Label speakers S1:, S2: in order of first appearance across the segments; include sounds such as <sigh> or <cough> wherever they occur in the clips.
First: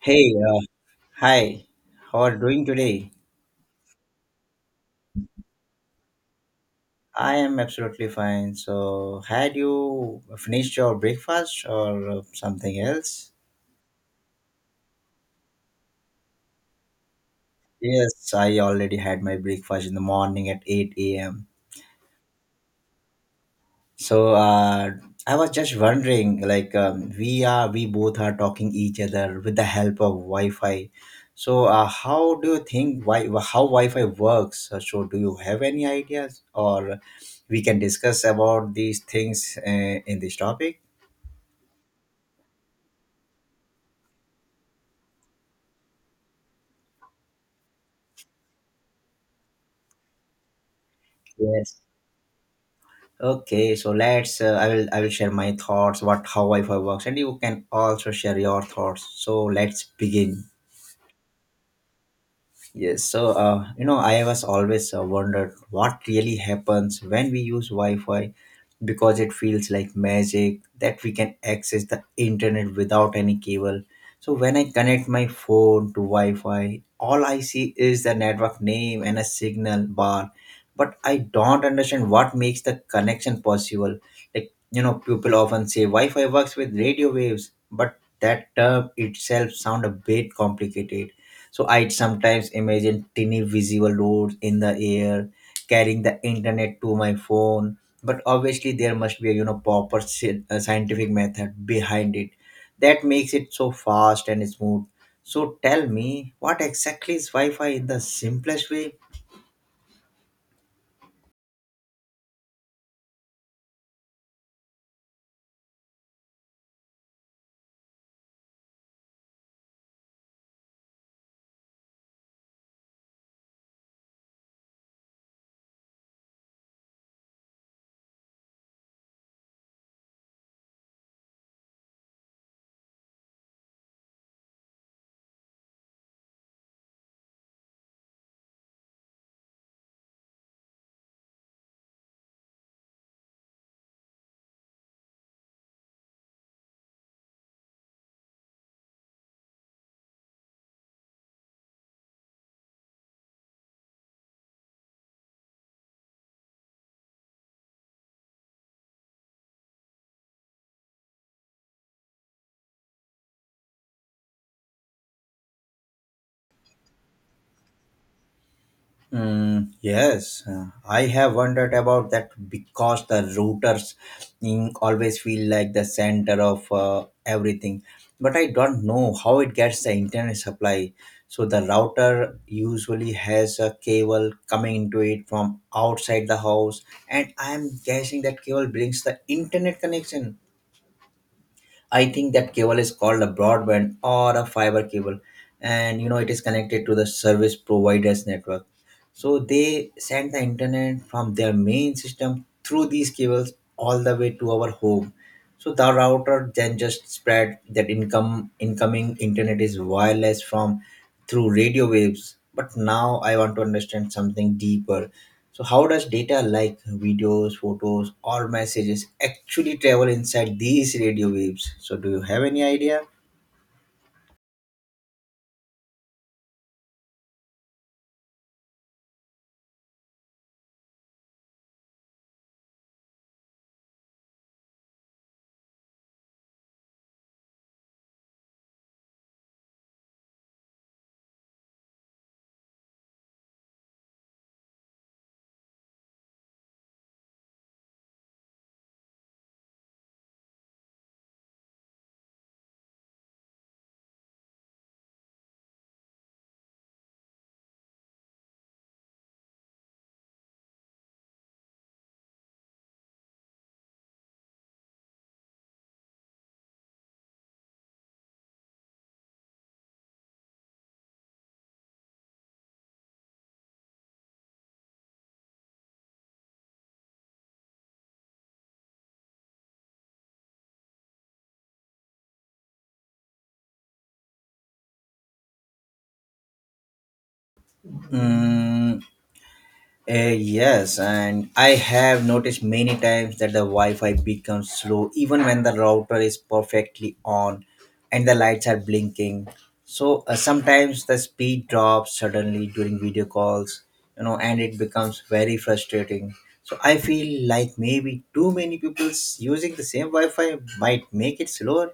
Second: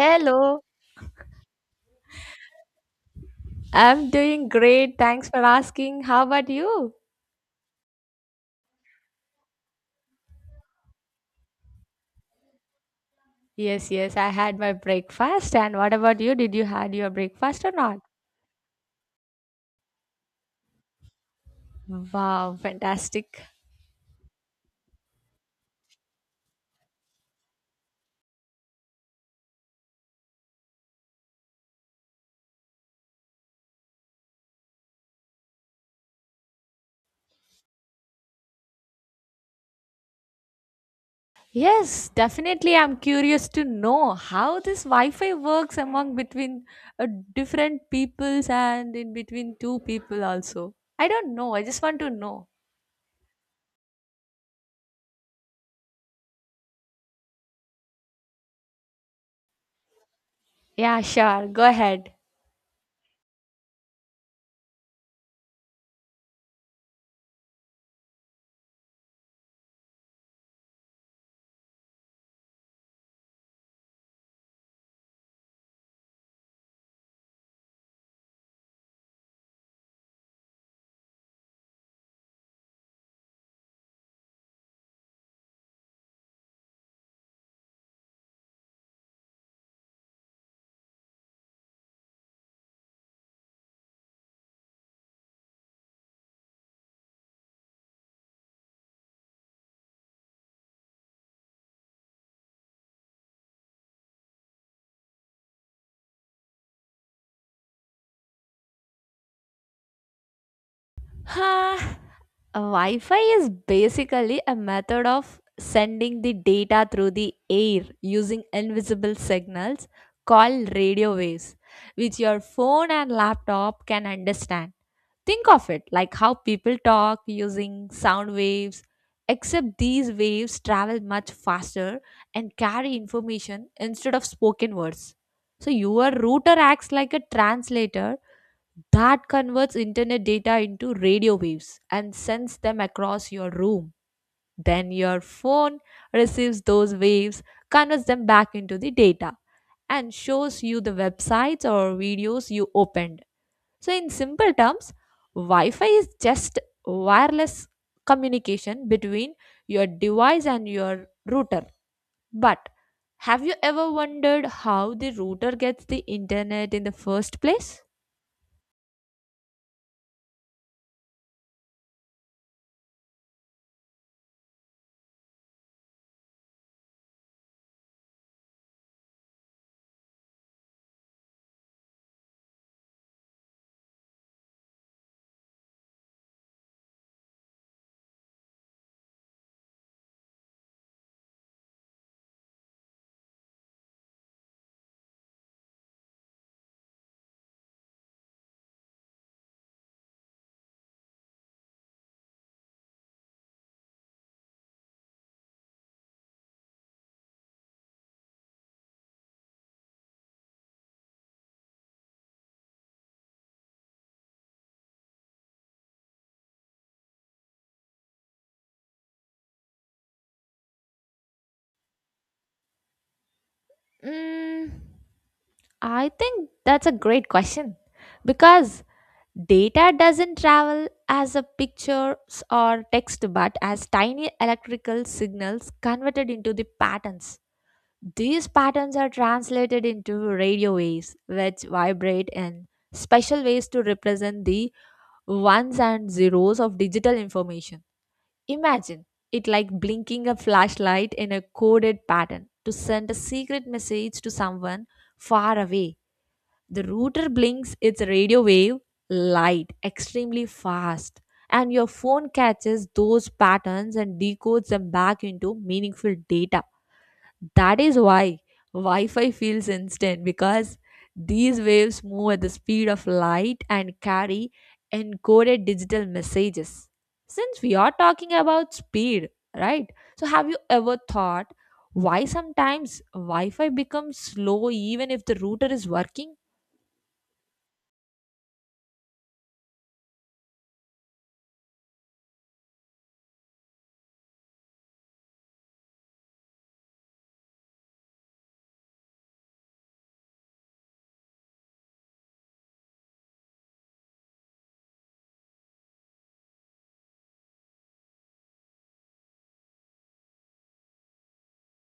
S1: Hey, hi. How are you doing today?
S2: I'm doing great. Thanks for asking. How about you?
S1: I am absolutely fine. So, had you finished your breakfast or something else?
S2: Yes, I had my breakfast. And what about you? Did you had your breakfast or not?
S1: Yes, I already had my breakfast in the morning at 8 a.m.
S2: Wow, fantastic.
S1: So I was just wondering, we both are talking each other with the help of Wi-Fi. So how do you think why how Wi-Fi works? So do you have any ideas, or we can discuss about these things in this topic?
S2: Yes, definitely. I'm curious to know how this Wi-Fi works among between uh, different peoples and in between two people also. I don't know. I
S1: Yes.
S2: just want to know.
S1: Okay. So let's. I will. I will share my thoughts. What How Wi-Fi works, and you can also share your thoughts. So let's begin.
S2: Yeah, sure. Go ahead.
S1: Yes, so you know, I was always wondered what really happens when we use Wi-Fi because it feels like magic that we can access the internet without any cable. So when I connect my phone to Wi-Fi, all I see is the network name and a signal bar, but I don't understand what makes the connection possible. Like you know, people often say Wi-Fi works with radio waves, but that term itself sound a bit complicated, so I'd sometimes imagine tiny visible roads in the air carrying the internet to my phone. But obviously, there must be a you know proper scientific method behind it that makes it so fast and smooth. So tell me, what exactly is Wi-Fi in the simplest way?
S2: Huh. Wi Fi is basically a method of sending the data through the air using invisible signals called radio waves, which your phone and laptop can understand. Think of it like how people talk using sound waves, except these waves travel much faster and carry information instead of spoken words. So, your router acts like a translator that converts internet data into radio waves and sends them across your room. Then your phone receives those waves, converts them back into the data, and shows you the websites or videos you opened. So, in simple terms, Wi Fi is just wireless communication between your device and your router. But have you ever wondered how the router gets the internet in the first place?
S1: Mm, yes, I have wondered about that because the routers, always feel like the center of everything. But I don't know how it gets the internet supply. So the router usually has a cable coming into it from outside the house, and I am guessing that cable brings the internet connection. I think that cable is called a broadband or a fiber cable, and you know it is connected to the service providers network. So they send the internet from their main system through these cables all the way to our home. So the router then just spread that income incoming internet is wireless from through radio waves. But now I want to understand something deeper. So, how does data like videos, photos, or messages actually travel inside these radio waves? So, do you have any idea?
S2: Mm. I think that's a great question because data doesn't travel as a pictures or text but as tiny electrical signals converted into the patterns. These patterns are translated into radio waves which vibrate in special ways to represent the ones and zeros of digital information. Imagine it like blinking a flashlight in a coded pattern to send a secret message to someone far away. The router blinks its radio wave light extremely fast, and your phone catches those patterns and decodes them back into meaningful data. That is why Wi Fi feels instant because these waves move at the speed of light and carry encoded digital messages. Since we are talking about speed, right? So, have you ever thought why sometimes Wi Fi becomes slow even if the router is working?
S1: Hmm. Yes, and I have noticed many times that the Wi-Fi becomes slow even when the router is perfectly on and the lights are blinking. So sometimes the speed drops suddenly during video calls, you know, and it becomes very frustrating. So I feel like maybe too many people using the same Wi-Fi might make it slower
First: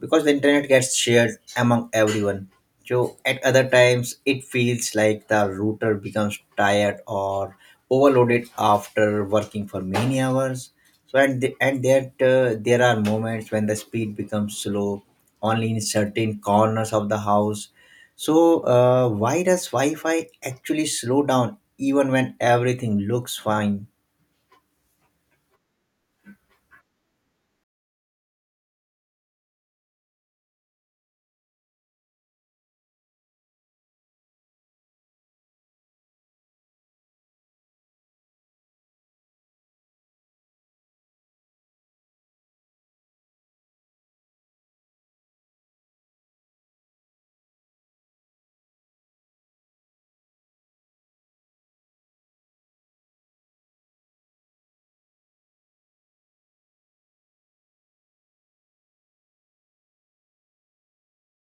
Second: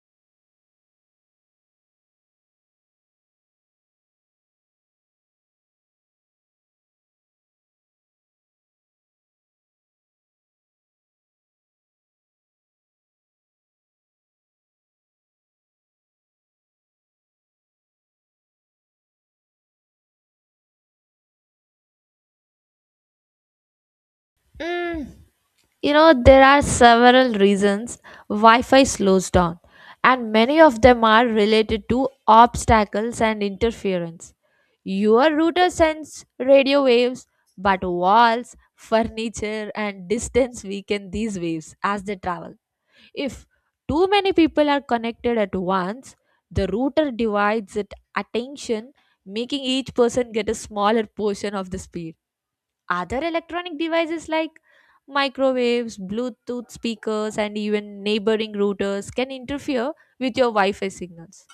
S1: because the internet gets shared among everyone. So at other times, it feels like the router becomes tired or overloaded after working for many hours. So and the, and that There are moments when the speed becomes slow, only in certain corners of the house. So why does Wi-Fi actually slow down even when everything looks fine?
S2: Mm, you know, there are several reasons Wi Fi slows down, and many of them are related to obstacles and interference. Your router sends radio waves, but walls, furniture, and distance weaken these waves as they travel. If too many people are connected at once, the router divides its attention, making each person get a smaller portion of the speed. Other electronic devices like microwaves, Bluetooth speakers, and even neighboring routers can interfere with your Wi Fi signals.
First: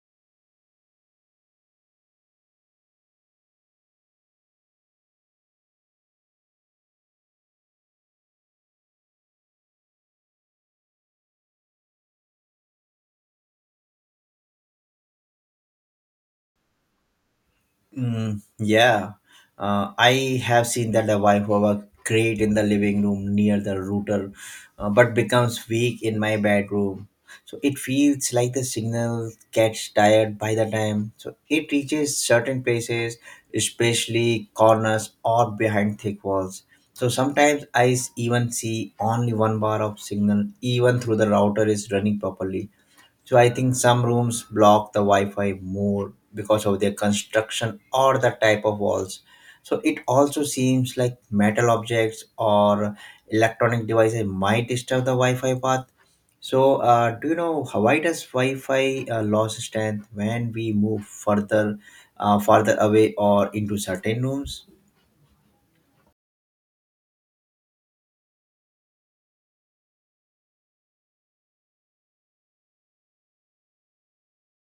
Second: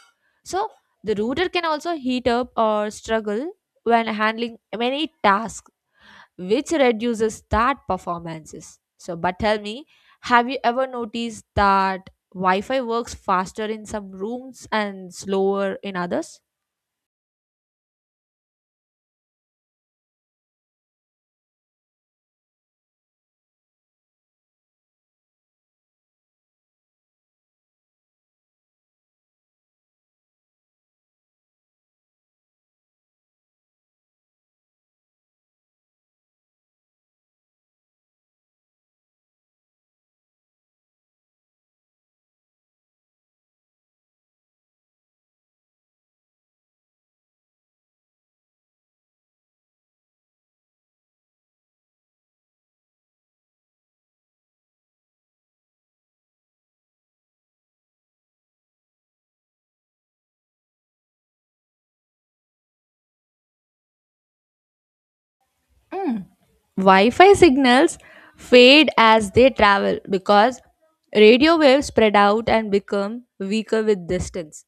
S2: So, the router can also heat up or struggle when handling many tasks, which reduces that performances. So, but tell me, have you ever noticed that Wi Fi works faster in some rooms and slower in others?
S1: Mm, yeah, I have seen that the a Vibe great in the living room near the router, but becomes weak in my bedroom. So it feels like the signal gets tired by the time. So it reaches certain places, especially corners or behind thick walls. So sometimes even see only one bar of signal, even through the router is running properly. So I think some rooms block the Wi-Fi more because of their construction or the type of walls. So it also seems like metal objects or electronic devices might disturb the Wi-Fi path. So do you know why does Wi-Fi lose strength when we move farther away or into certain rooms?
S2: Wi-Fi signals fade as they travel because radio waves spread out and become weaker with distance.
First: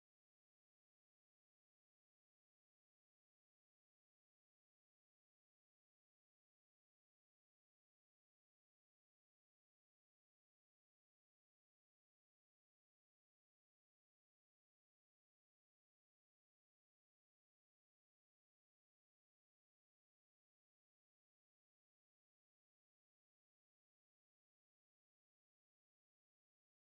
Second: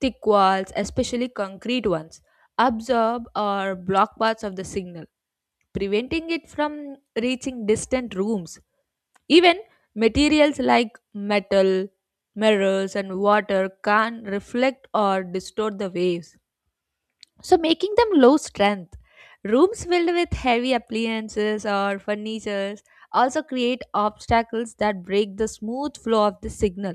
S2: Thick walls, especially concrete ones, absorb or block parts of the signal, preventing it from reaching distant rooms. Even materials like metal, mirrors, and water can reflect or distort the waves, so making them low strength. Rooms filled with heavy appliances or furnitures also create obstacles that break the smooth flow of the signal.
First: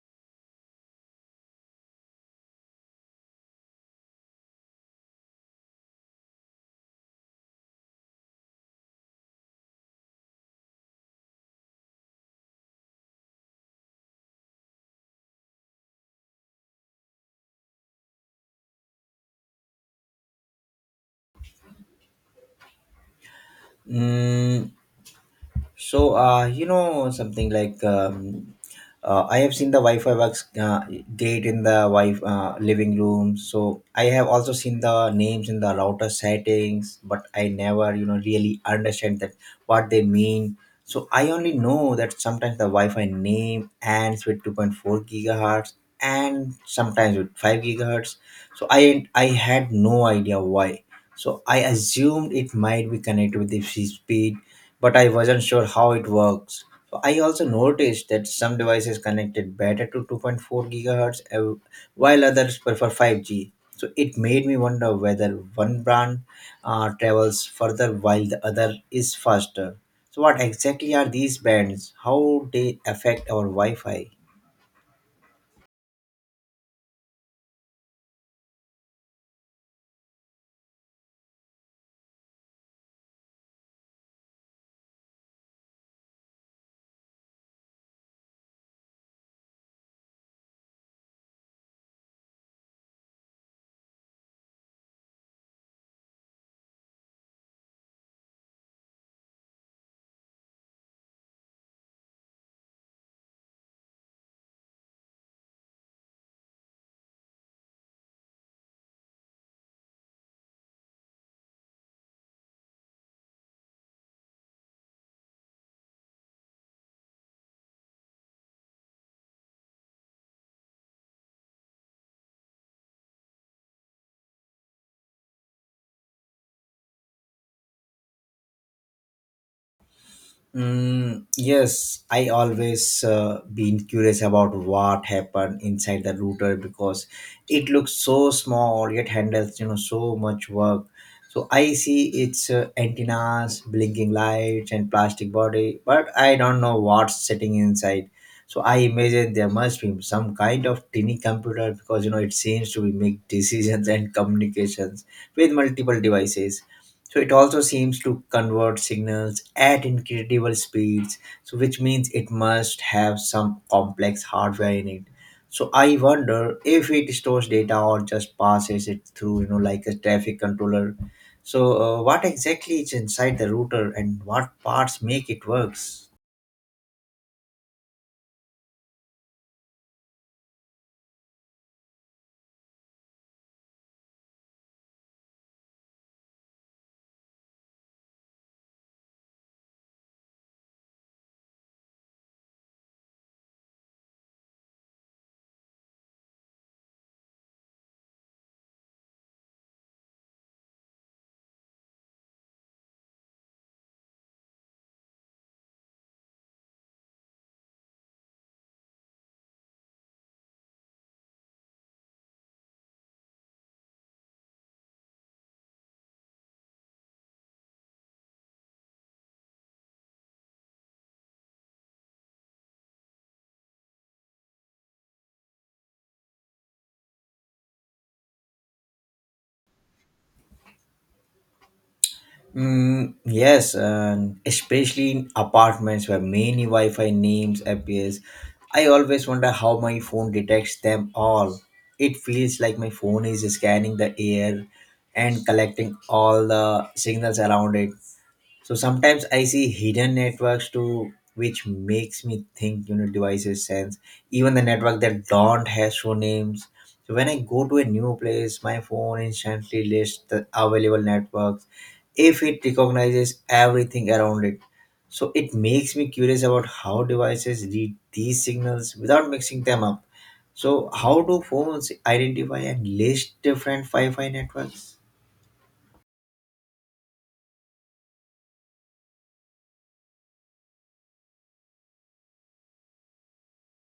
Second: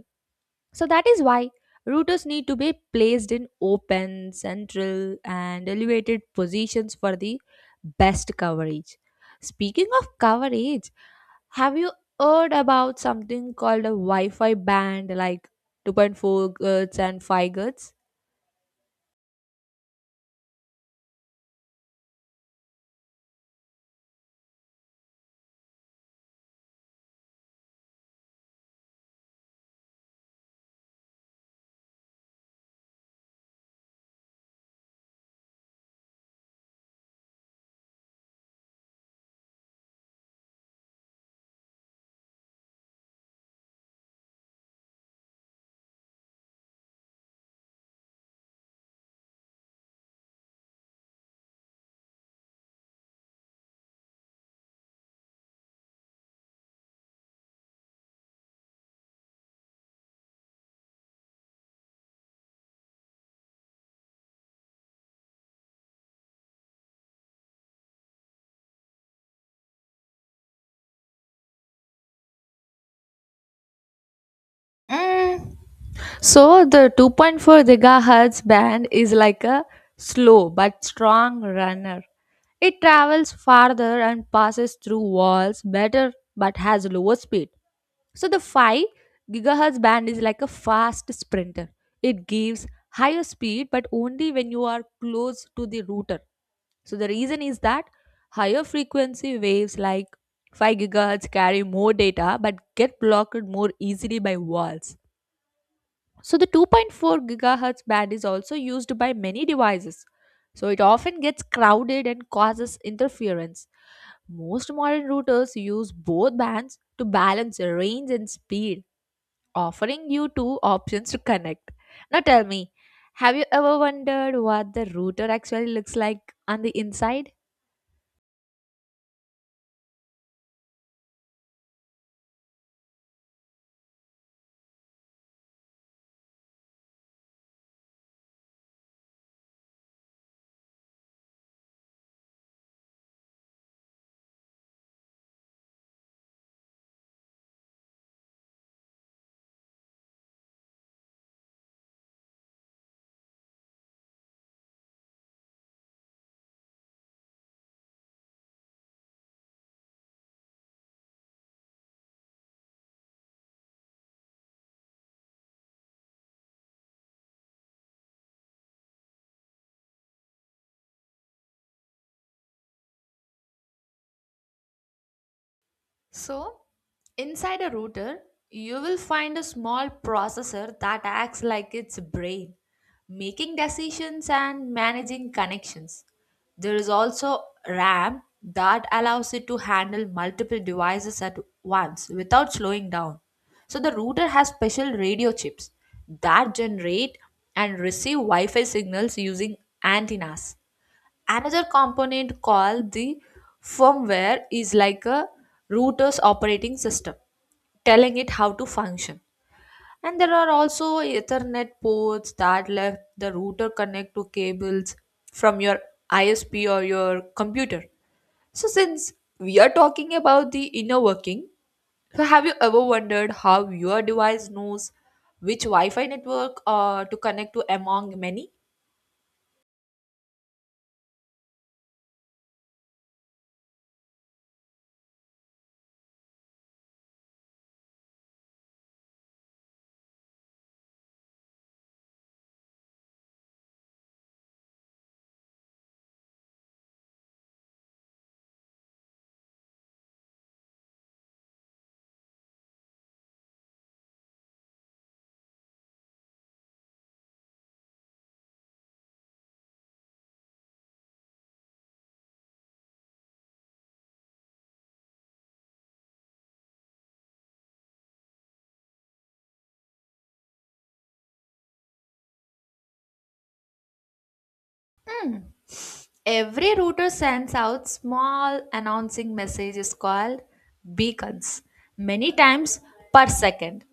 S2: So, that is why routers need to be placed in open, central, and elevated positions for the best coverage. Speaking of coverage, have you heard about something called a Wi Fi band like 2.4 GHz and 5 GHz?
S1: Mm, so, you know, something like I have seen the Wi-Fi works great in the wi living room. So I have also seen the names in the router settings, but I never, you know, really understand that what they mean. So I only know that sometimes the Wi-Fi name ends with 2.4 gigahertz and sometimes with 5 gigahertz. So I had no idea why. So I assumed it might be connected with the speed but I wasn't sure how it works. So I also noticed that some devices connected better to 2.4 gigahertz while others prefer 5G. So it made me wonder whether one brand travels further while the other is faster. So what exactly are these bands? How they affect our Wi-Fi?
S2: Mm, so the 2.4 gigahertz band is like a slow but strong runner. It travels farther and passes through walls better but has lower speed. So the 5 gigahertz band is like a fast sprinter. It gives higher speed but only when you are close to the router. So the reason is that higher frequency waves like 5 gigahertz carry more data but get blocked more easily by walls, so the 2.4 gigahertz band is also used by many devices. So it often gets crowded and causes interference. Most modern routers use both bands to balance range and speed, offering you two options to connect. Now tell me, have you ever wondered what the router actually looks like on the inside?
S1: Mm, yes, I always been curious about what happened inside the router because it looks so small yet handles you know so much work. So I see its antennas, blinking lights, and plastic body, but I don't know what's sitting inside. So I imagine there must be some kind of tiny computer because you know it seems to be make <laughs> decisions and communications with multiple devices. So it also seems to convert signals at incredible speeds, so which means it must have some complex hardware in it. So I wonder if it stores data or just passes it through, you know, like a traffic controller. So what exactly is inside the router and what parts make it works?
S2: So, inside a router, you will find a small processor that acts like its brain, making decisions and managing connections. There is also RAM that allows it to handle multiple devices at once without slowing down. So, the router has special radio chips that generate and receive Wi Fi signals using antennas. Another component called the firmware is like a router's operating system, telling it how to function, and there are also ethernet ports that let the router connect to cables from your ISP or your computer. So since we are talking about the inner working, so have you ever wondered how your device knows which wi-fi network to connect to among many?
S1: Mm, yes, and especially in apartments where many Wi-Fi names appears, I always wonder how my phone detects them all. It feels like my phone is scanning the air and collecting all the signals around it. So sometimes I see hidden networks too, which makes me think you know devices sense. Even the network that don't have show names. So when I go to a new place, my phone instantly lists the available networks if it recognizes everything around it. So it makes me curious about how devices read these signals without mixing them up. So how do phones identify and list different Wi-Fi networks?
S2: Every router sends out small announcing messages called beacons, many times per second.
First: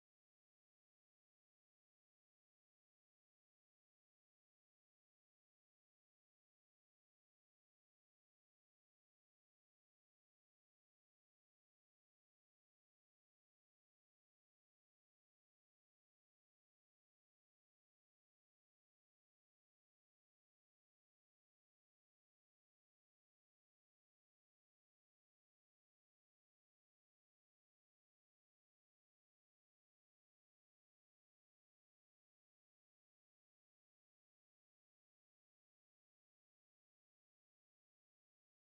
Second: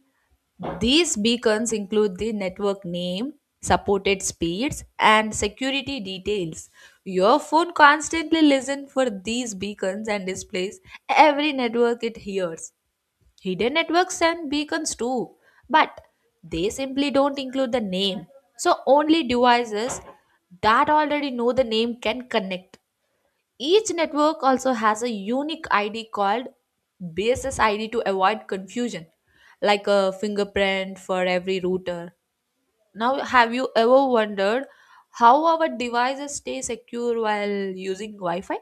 S2: These beacons include the network name, supported speeds, and security details. Your phone constantly listens for these beacons and displays every network it hears. Hidden networks send beacons too, but they simply don't include the name. So only devices that already know the name can connect. Each network also has a unique ID called basis ID to avoid confusion, like a fingerprint for every router. Now, have you ever wondered how our devices stay secure while using Wi Fi?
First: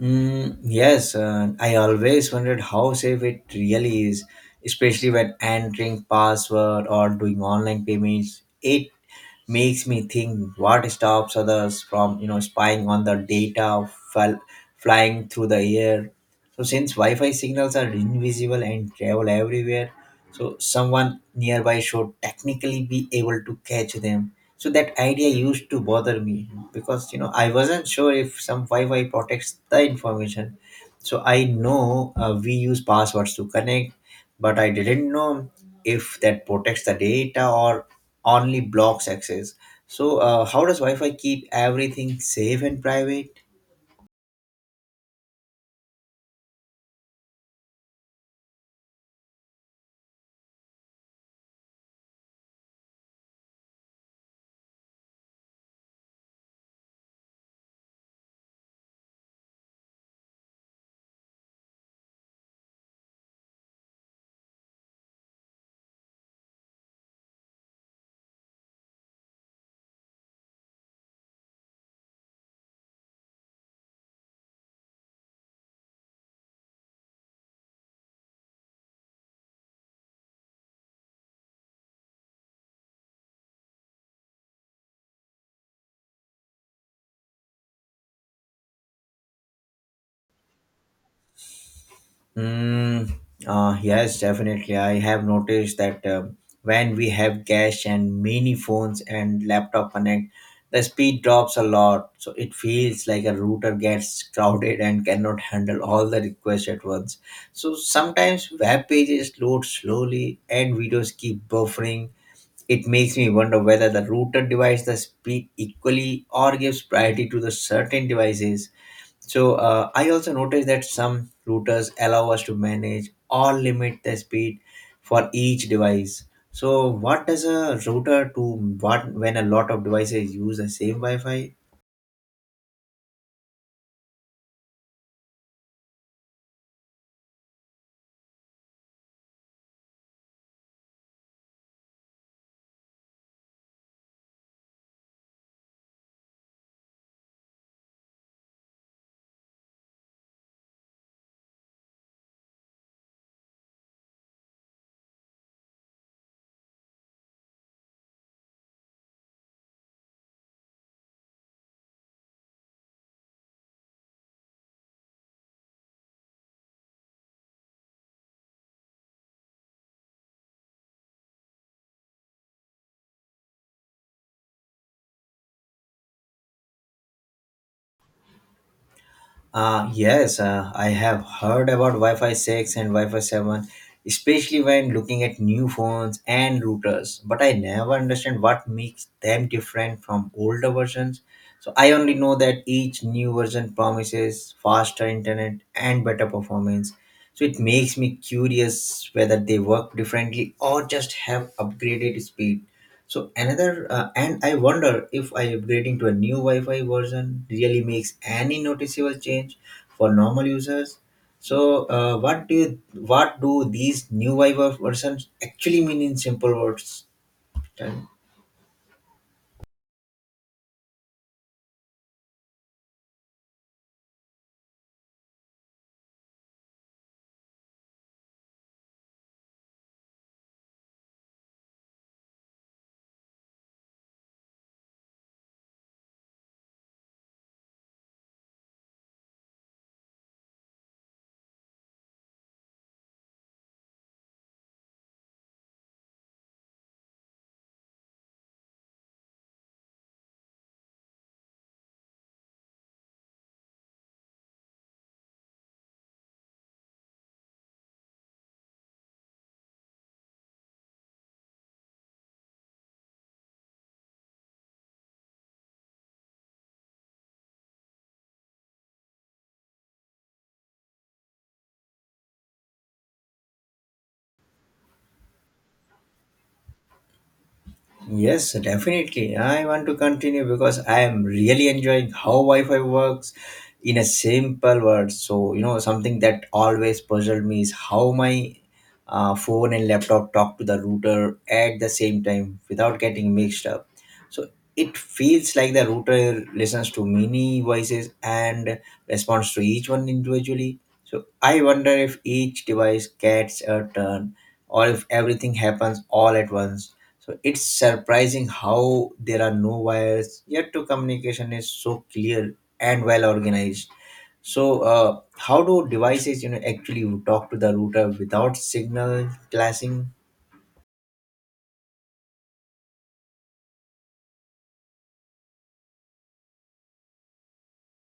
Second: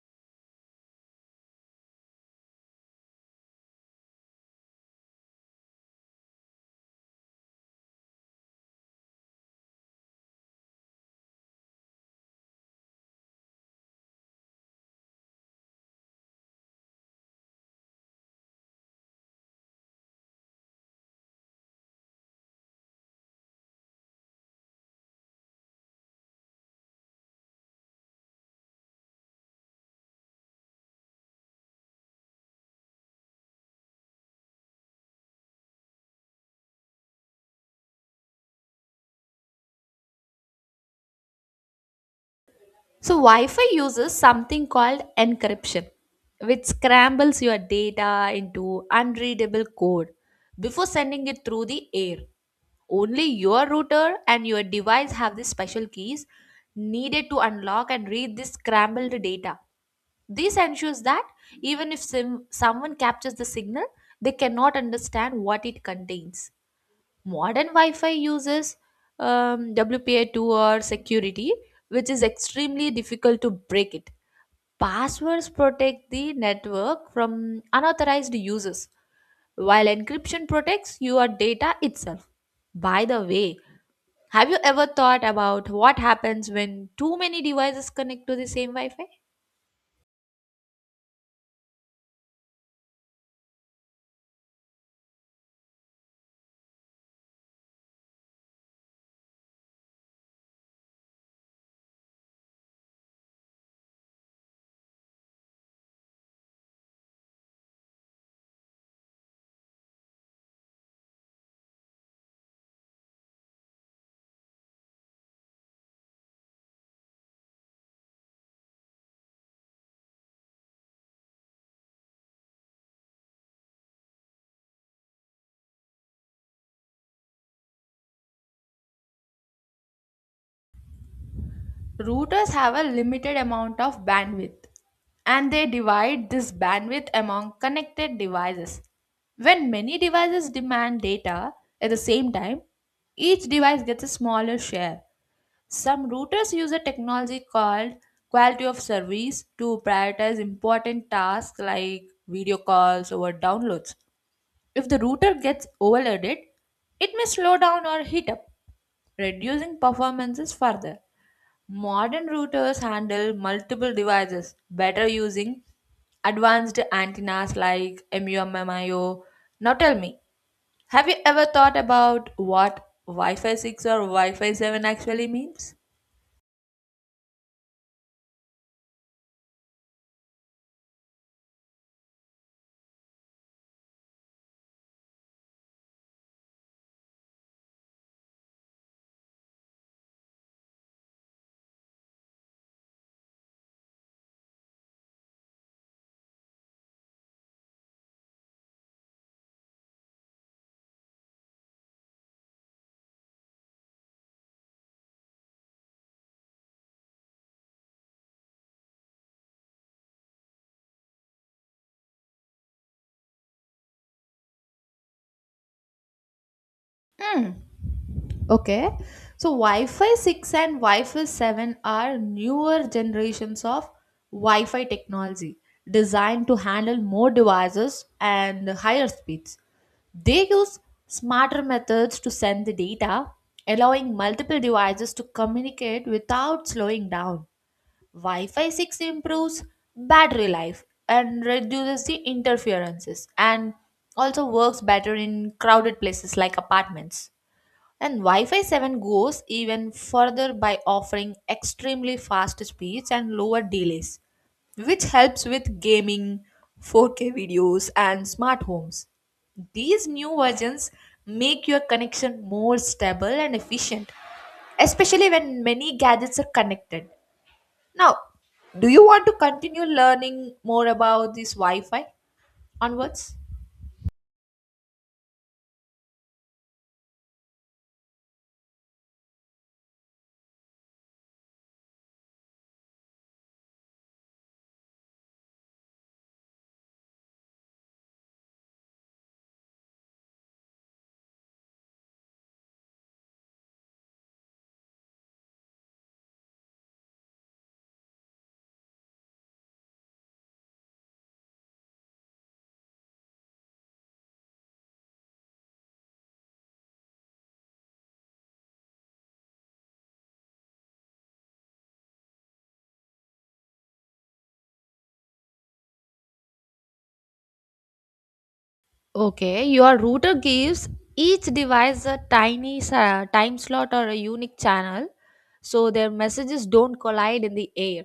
S1: Mm, yes, I always wondered how safe it really is, especially when entering password or doing online payments. It makes me think what stops others from you know spying on the data flying through the air. So since Wi-Fi signals are invisible and travel everywhere, so someone nearby should technically be able to catch them, so that idea used to bother me because you know I wasn't sure if some Wi-Fi protects the information. So I know, we use passwords to connect but I didn't know if that protects the data or only blocks access. So, how does Wi Fi keep everything safe and
S2: So,
S1: private?
S2: Wi Fi uses something called encryption, which scrambles your data into unreadable code before sending it through the air. Only your router and your device have the special keys needed to unlock and read this scrambled data. This ensures that even if someone captures the signal, they cannot understand what it contains. Modern wi-fi uses WPA2 or security, which is extremely difficult to break it. Passwords protect the network from unauthorized uses, while encryption protects your data itself. By the way, have you ever thought about what happens when too many devices connect to the same wi-fi?
S1: Mm, yes, definitely. I have noticed that when we have cache and many phones and laptop connect, the speed drops a lot. So, it feels like a router gets crowded and cannot handle all the requests at once. So, sometimes web pages load slowly and videos keep buffering. It makes me wonder whether the router divides the speed equally or gives priority to the certain devices. So I also noticed that some routers allow us to manage or limit the speed for each device. So what does a router do what when a lot of devices use the same Wi-Fi?
S2: Routers have a limited amount of bandwidth and they divide this bandwidth among connected devices. When many devices demand data at the same time, each device gets a smaller share. Some routers use a technology called quality of service to prioritize important tasks like video calls over downloads. If the router gets overloaded, it may slow down or heat up, reducing performances further. Modern routers handle multiple devices better using advanced antennas like MU-MIMO. Now tell me, have you ever thought about what Wi-Fi 6 or Wi-Fi 7 actually means?
S1: Yes, I have heard about Wi Fi 6 and Wi Fi 7, especially when looking at new phones and routers. But I never understand what makes them different from older versions. So I only know that each new version promises faster internet and better performance. So it makes me curious whether they work differently or just have upgraded speed. So another, and I wonder if I upgrading to a new Wi-Fi version really makes any noticeable change for normal users. So what do these new Wi-Fi versions actually mean in simple words?
S2: Hmm. Okay. So Wi-Fi 6 and Wi-Fi 7 are newer generations of Wi-Fi technology designed to handle more devices and higher speeds. They use smarter methods to send the data, allowing multiple devices to communicate without slowing down. Wi-Fi 6 improves battery life and reduces the interferences and also works better in crowded places like apartments. And Wi Fi 7 goes even further by offering extremely fast speeds and lower delays, which helps with gaming, 4K videos, and smart homes. These new versions make your connection more stable and efficient, especially when many gadgets are connected. Now, do you want to continue learning more about this Wi Fi onwards?
S1: Yes, definitely. I want to continue because I am really enjoying how Wi-Fi works in a simple word. So, you know, something that always puzzled me is how my phone and laptop talk to the router at the same time without getting mixed up. So it feels like the router listens to many voices and responds to each one individually. So I wonder if each device gets a turn or if everything happens all at once, so it's surprising how there are no wires, yet to communication is so clear and well organized. So how do devices you know actually talk to the router without signal
S2: Okay, your
S1: clashing?
S2: router gives each device a tiny time slot or a unique channel so their messages don't collide in the air.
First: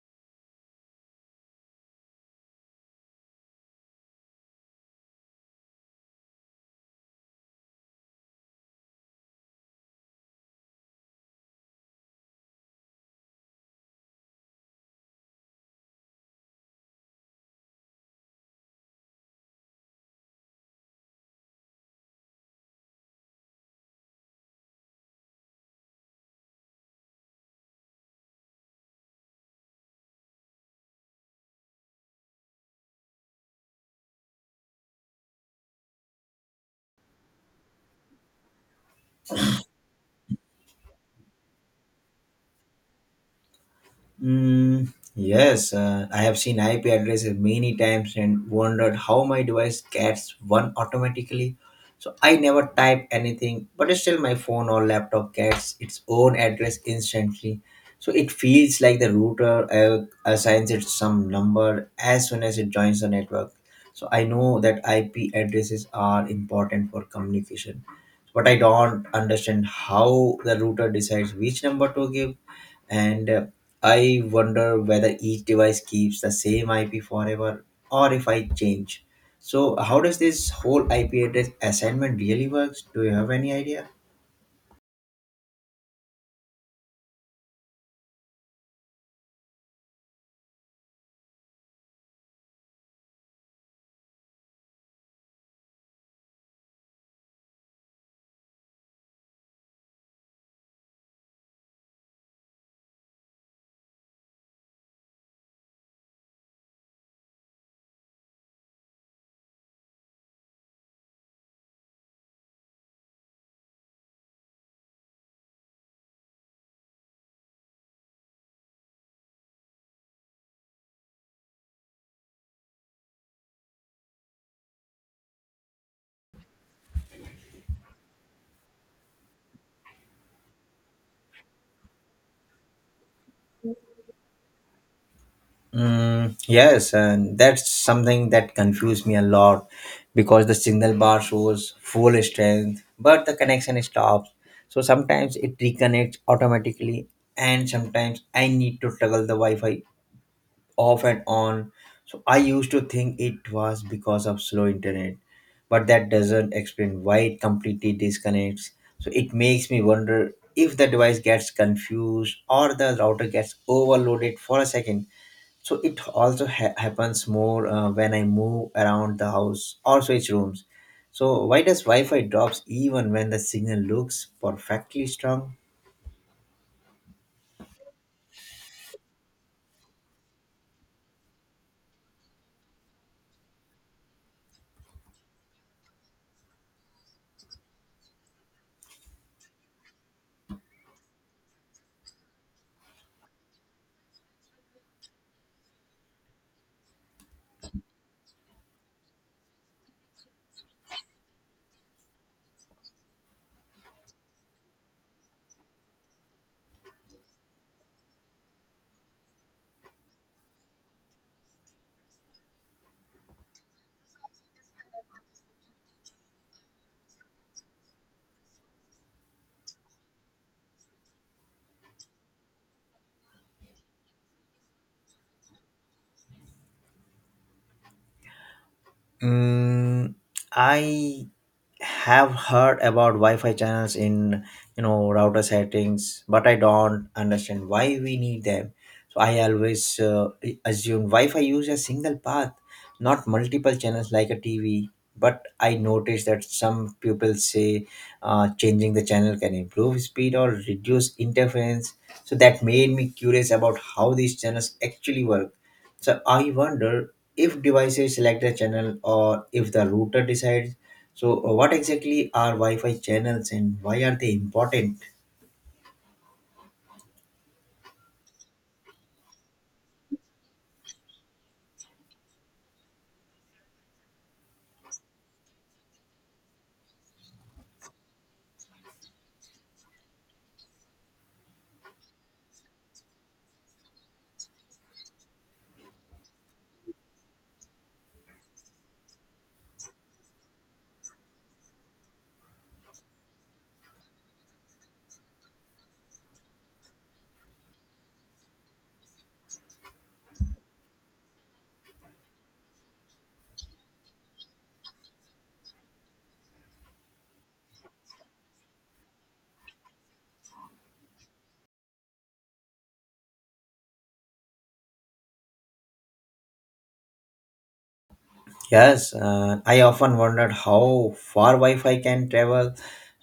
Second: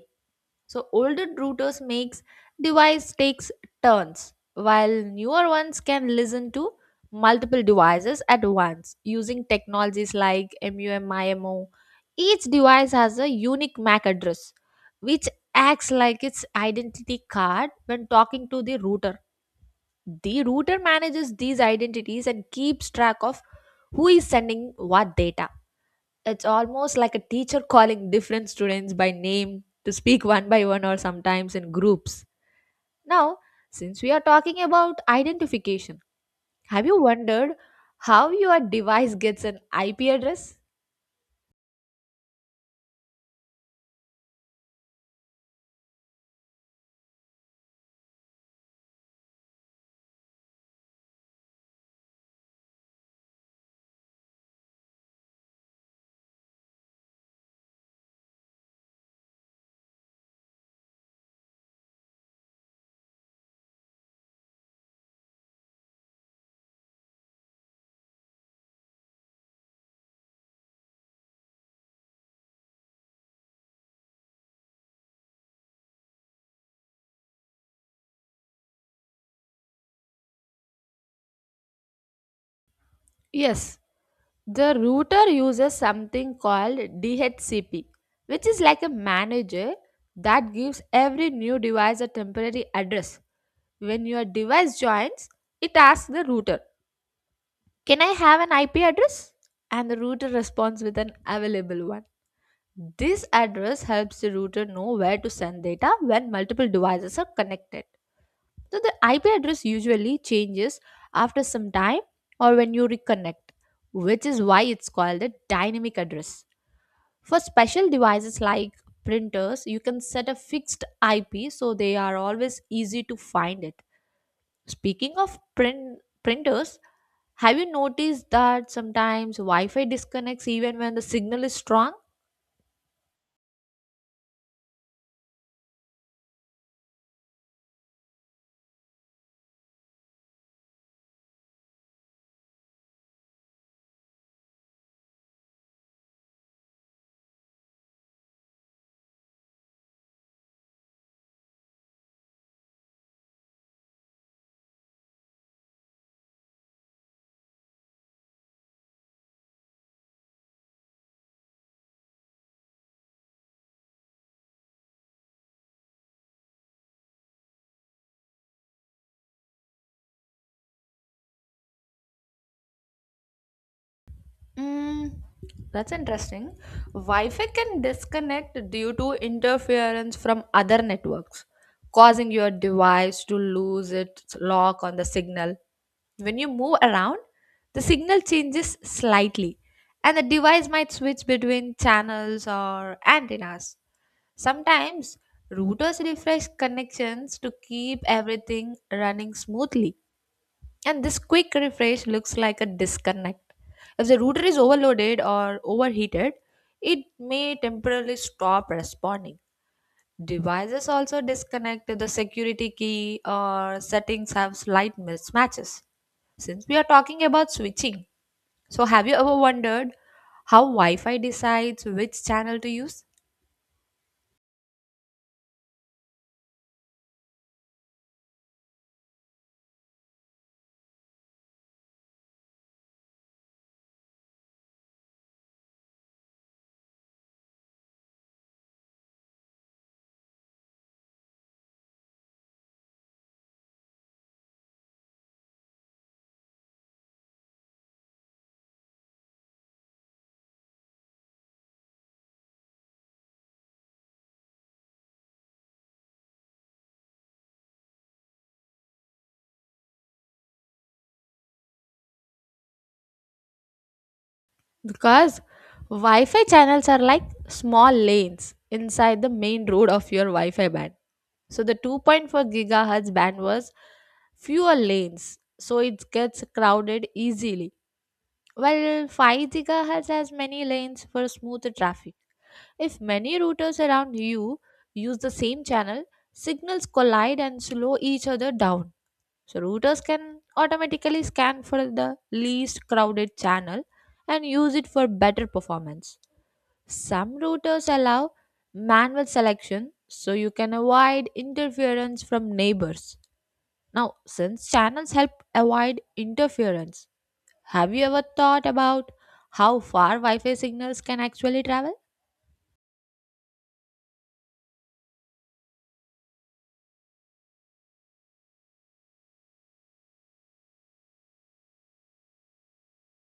S2: So older routers makes device takes turns while newer ones can listen to multiple devices at once using technologies like MUMIMO. Each device has a unique MAC address which acts like its identity card when talking to the router. The router manages these identities and keeps track of who is sending what data. It's almost like a teacher calling different students by name to speak one by one or sometimes in groups. Now, since we are talking about identification, have you wondered how your device gets an IP address?
S1: Mm, yes, I have seen IP addresses many times and wondered how my device gets one automatically. So I never type anything, but still my phone or laptop gets its own address instantly. So it feels like the router assigns it some number as soon as it joins the network. So I know that IP addresses are important for communication, but I don't understand how the router decides which number to give and I wonder whether each device keeps the same IP forever or if I change. So, how does this whole IP address assignment really works? Do you have any
S2: Yes,
S1: idea?
S2: the router uses something called DHCP, which is like a manager that gives every new device a temporary address. When your device joins, it asks the router, "Can I have an IP address?" And the router responds with an available one. This address helps the router know where to send data when multiple devices are connected. So the IP address usually changes after some time or when you reconnect, which is why it's called a dynamic address. For special devices like printers, you can set a fixed IP so they are always easy to find it. Speaking of printers, have you noticed that sometimes Wi-Fi disconnects even when the signal is strong?
S1: Mm, yes, and that's something that confused me a lot because the signal bar shows full strength, but the connection stops. So sometimes it reconnects automatically, and sometimes I need to toggle the Wi Fi off and on. So I used to think it was because of slow internet, but that doesn't explain why it completely disconnects. So it makes me wonder if the device gets confused or the router gets overloaded for a second. So it also happens more when I move around the house or switch rooms. So why does Wi-Fi drops even when the signal looks perfectly
S2: Mm,
S1: strong?
S2: that's interesting. Wi Fi can disconnect due to interference from other networks, causing your device to lose its lock on the signal. When you move around, the signal changes slightly, and the device might switch between channels or antennas. Sometimes routers refresh connections to keep everything running smoothly, and this quick refresh looks like a disconnect. If the router is overloaded or overheated, it may temporarily stop responding. Devices also disconnect if the security key or settings have slight mismatches. Since we are talking about switching, so have you ever wondered how Wi Fi decides which channel to use?
S1: Mm, I have heard about Wi-Fi channels in router settings, but I don't understand why we need them. So I always assume Wi-Fi use a single path, not multiple channels like a TV. But I noticed that some people say changing the channel can improve speed or reduce interference. So that made me curious about how these channels actually work. So I wonder if devices select a channel or if the router decides, so, what exactly are Wi Fi channels and why are they important?
S2: Because Wi Fi channels are like small lanes inside the main road of your Wi Fi band. So the 2.4 gigahertz band was fewer lanes, so it gets crowded easily. While 5 gigahertz has many lanes for smoother traffic. If many routers around you use the same channel, signals collide and slow each other down. So routers can automatically scan for the least crowded channel and use it for better performance. Some routers allow manual selection so you can avoid interference from neighbors. Now, since channels help avoid interference, have you ever thought about how far Wi Fi signals can actually travel?
S1: Yes, I often wondered how far Wi Fi can travel,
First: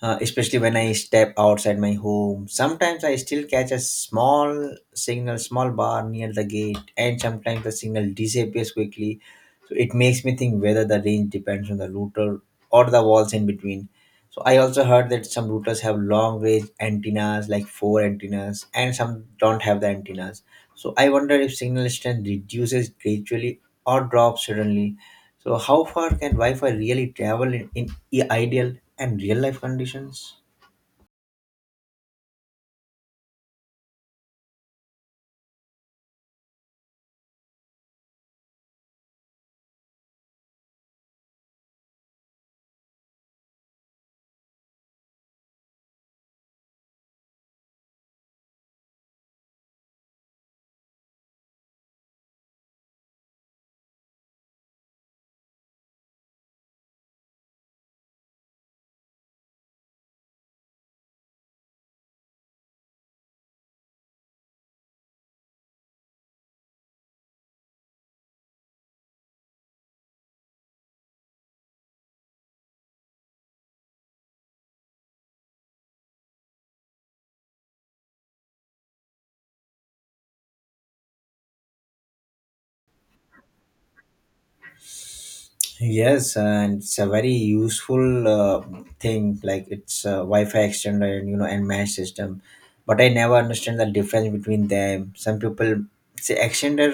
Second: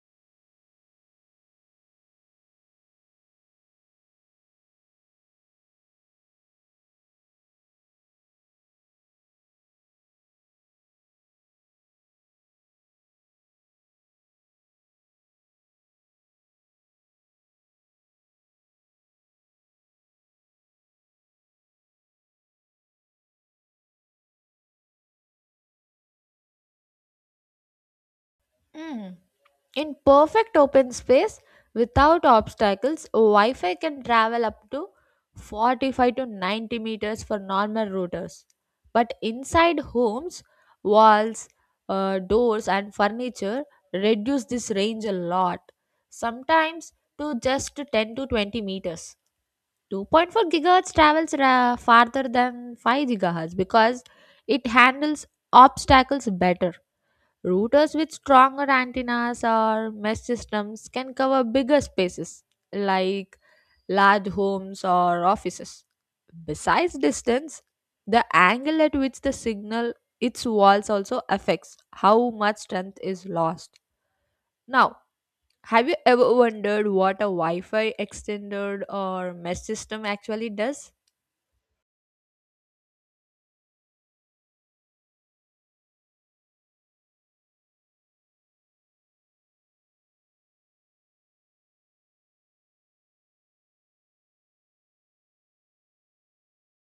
S1: especially when I step outside my home. Sometimes I still catch a small signal, small bar near the gate, and sometimes the signal disappears quickly. So, it makes me think whether the range depends on the router or the walls in between. So I also heard that some routers have long range antennas, like four antennas, and some don't have the antennas. So I wonder if signal strength reduces gradually or drops suddenly. So how far can Wi-Fi really travel in ideal
S2: Hmm.
S1: and real life
S2: In
S1: conditions?
S2: perfect open space without obstacles, Wi Fi can travel up to 45 to 90 meters for normal routers. But inside homes, walls, doors, and furniture reduce this range a lot, sometimes to just 10 to 20 meters. 2.4 gigahertz travels farther than 5 gigahertz because it handles obstacles better. Routers with stronger antennas or mesh systems can cover bigger spaces like large homes or offices. Besides distance, the angle at which the signal its walls also affects how much strength is lost. Now, have you ever wondered what a Wi-Fi extender or mesh system actually does?
S1: Yes, and it's a very useful thing. Like it's a Wi-Fi extender and and mesh system, but I never understand the difference between them. Some people say extender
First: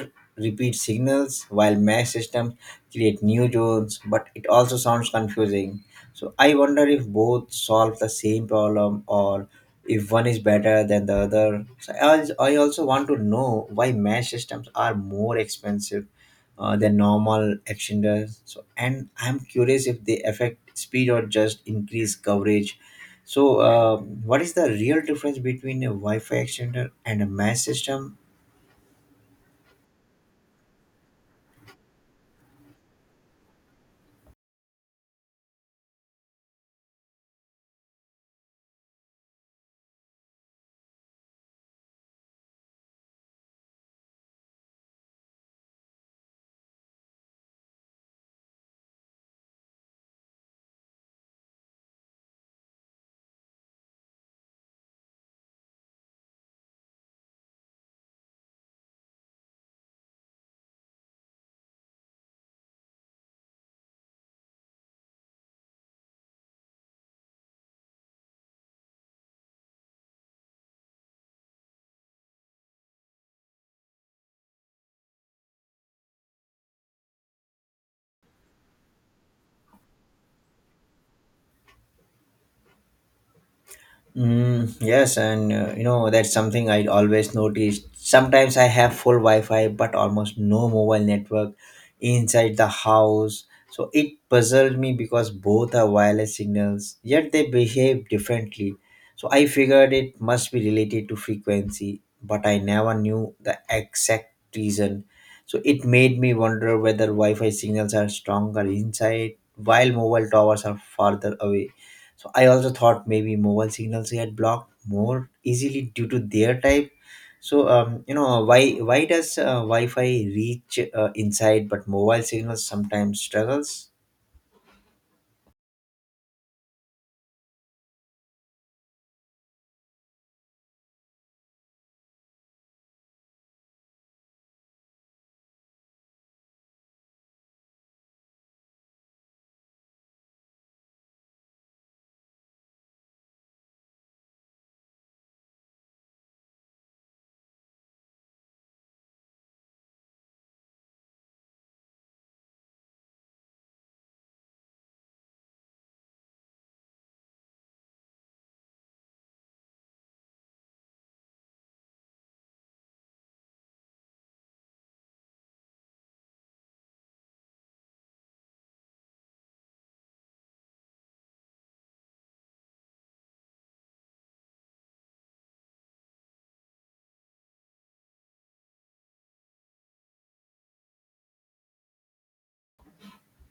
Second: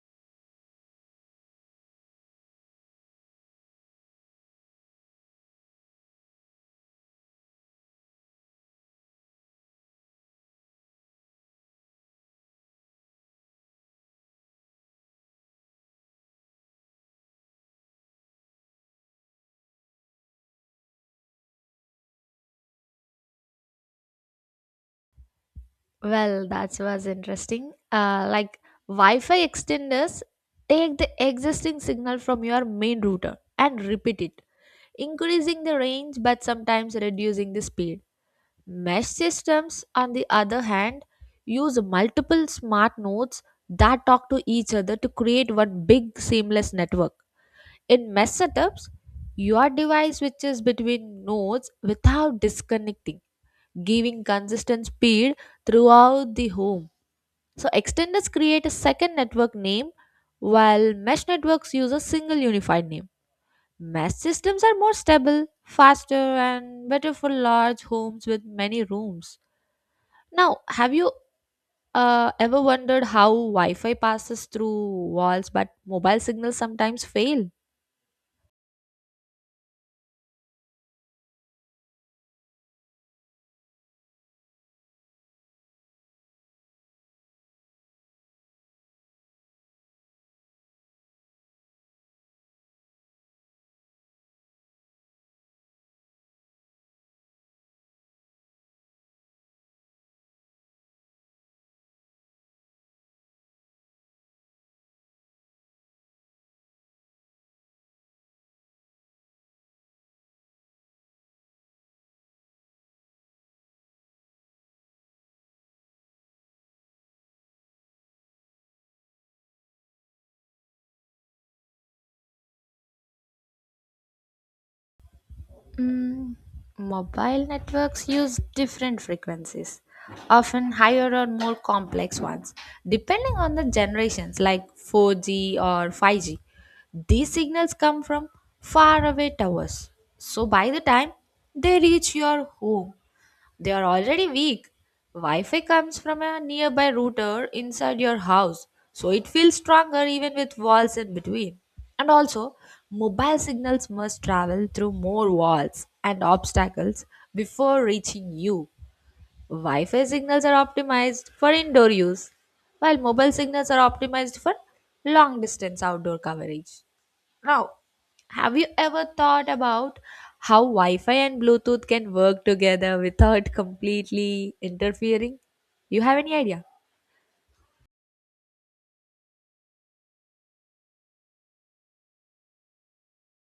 S1: repeat signals while mesh system create new zones, but it also sounds confusing. So I wonder if both solve the same problem or if one is better than the other. So I also want to know why mesh systems are more expensive than normal extenders. So, and I'm curious if they affect speed or just increase coverage. So, what is the real difference between a Wi-Fi
S2: Well, that
S1: extender
S2: was
S1: and a mesh
S2: interesting.
S1: system?
S2: Like Wi-Fi extenders take the existing signal from your main router and repeat it, increasing the range but sometimes reducing the speed. Mesh systems, on the other hand, use multiple smart nodes that talk to each other to create one big seamless network. In mesh setups, your device switches between nodes without disconnecting, giving consistent speed throughout the home. So extenders create a second network name while mesh networks use a single unified name. Mesh systems are more stable, faster, and better for large homes with many rooms. Now, have you ever wondered how Wi Fi passes through walls but mobile signals sometimes fail?
S1: Mm, yes, and that's something I always noticed. Sometimes I have full Wi-Fi, but almost no mobile network inside the house. So it puzzled me because both are wireless signals, yet they behave differently. So I figured it must be related to frequency, but I never knew the exact reason. So it made me wonder whether Wi-Fi signals are stronger inside, while mobile towers are farther away. So I also thought maybe mobile signals get blocked more easily due to their type. So why does Wi-Fi reach inside but mobile signals sometimes struggles?
S2: Mm, mobile networks use different frequencies, often higher or more complex ones, depending on the generations like 4G or 5G. These signals come from faraway towers. So by the time they reach your home, they are already weak. Wi Fi comes from a nearby router inside your house, so it feels stronger even with walls in between. And also, mobile signals must travel through more walls and obstacles before reaching you. Wi Fi signals are optimized for indoor use, while mobile signals are optimized for long distance outdoor coverage. Now, have you ever thought about how Wi Fi and Bluetooth can work together without completely interfering? You have any idea?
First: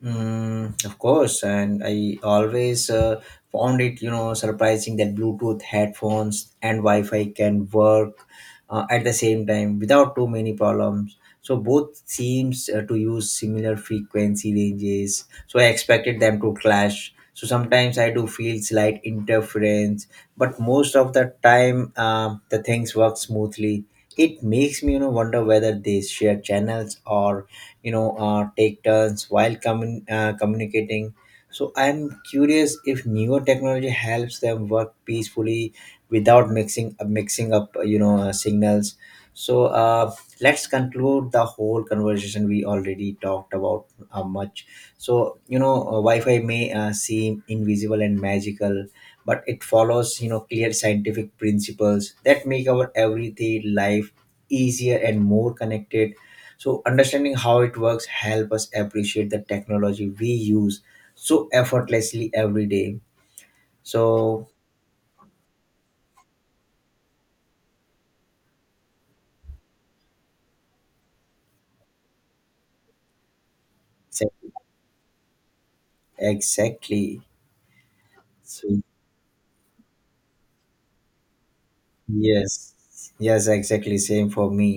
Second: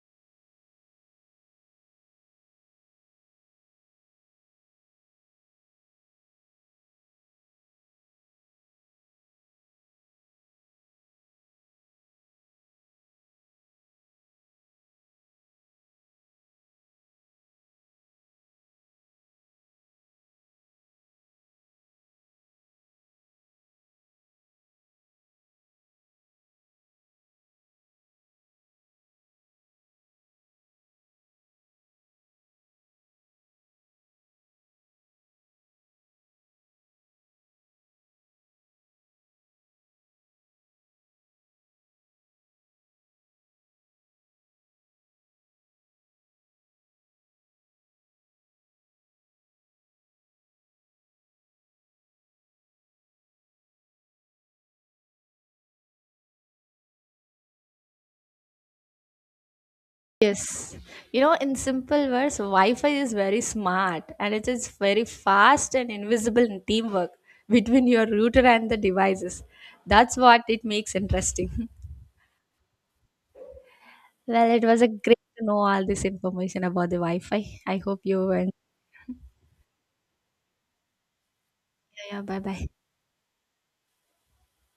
S1: Mm, of course, and I always found it surprising that Bluetooth headphones and Wi-Fi can work at the same time without too many problems. So both seems to use similar frequency ranges. So I expected them to clash. So sometimes I do feel slight interference, but most of the time the things work smoothly. It makes me wonder whether they share channels or take turns while communicating. So I'm curious if newer technology helps them work peacefully without mixing up signals. So let's conclude the whole conversation. We already talked about much. So Wi-Fi may seem invisible and magical, but it follows clear scientific principles that make our everyday life easier and more connected. So understanding how it works help us appreciate the technology we
S2: Yes.
S1: use
S2: You know,
S1: so
S2: in simple
S1: effortlessly
S2: words,
S1: every
S2: Wi Fi
S1: day.
S2: is very smart and it
S1: So
S2: is very fast and invisible in teamwork between your router and the devices. That's what it makes interesting. <laughs> Well, it was a great to know all this information about the Wi
S1: exactly.
S2: Fi. I hope you went.
S1: So
S2: Yeah, bye bye.
S1: yes, yes, exactly same for me.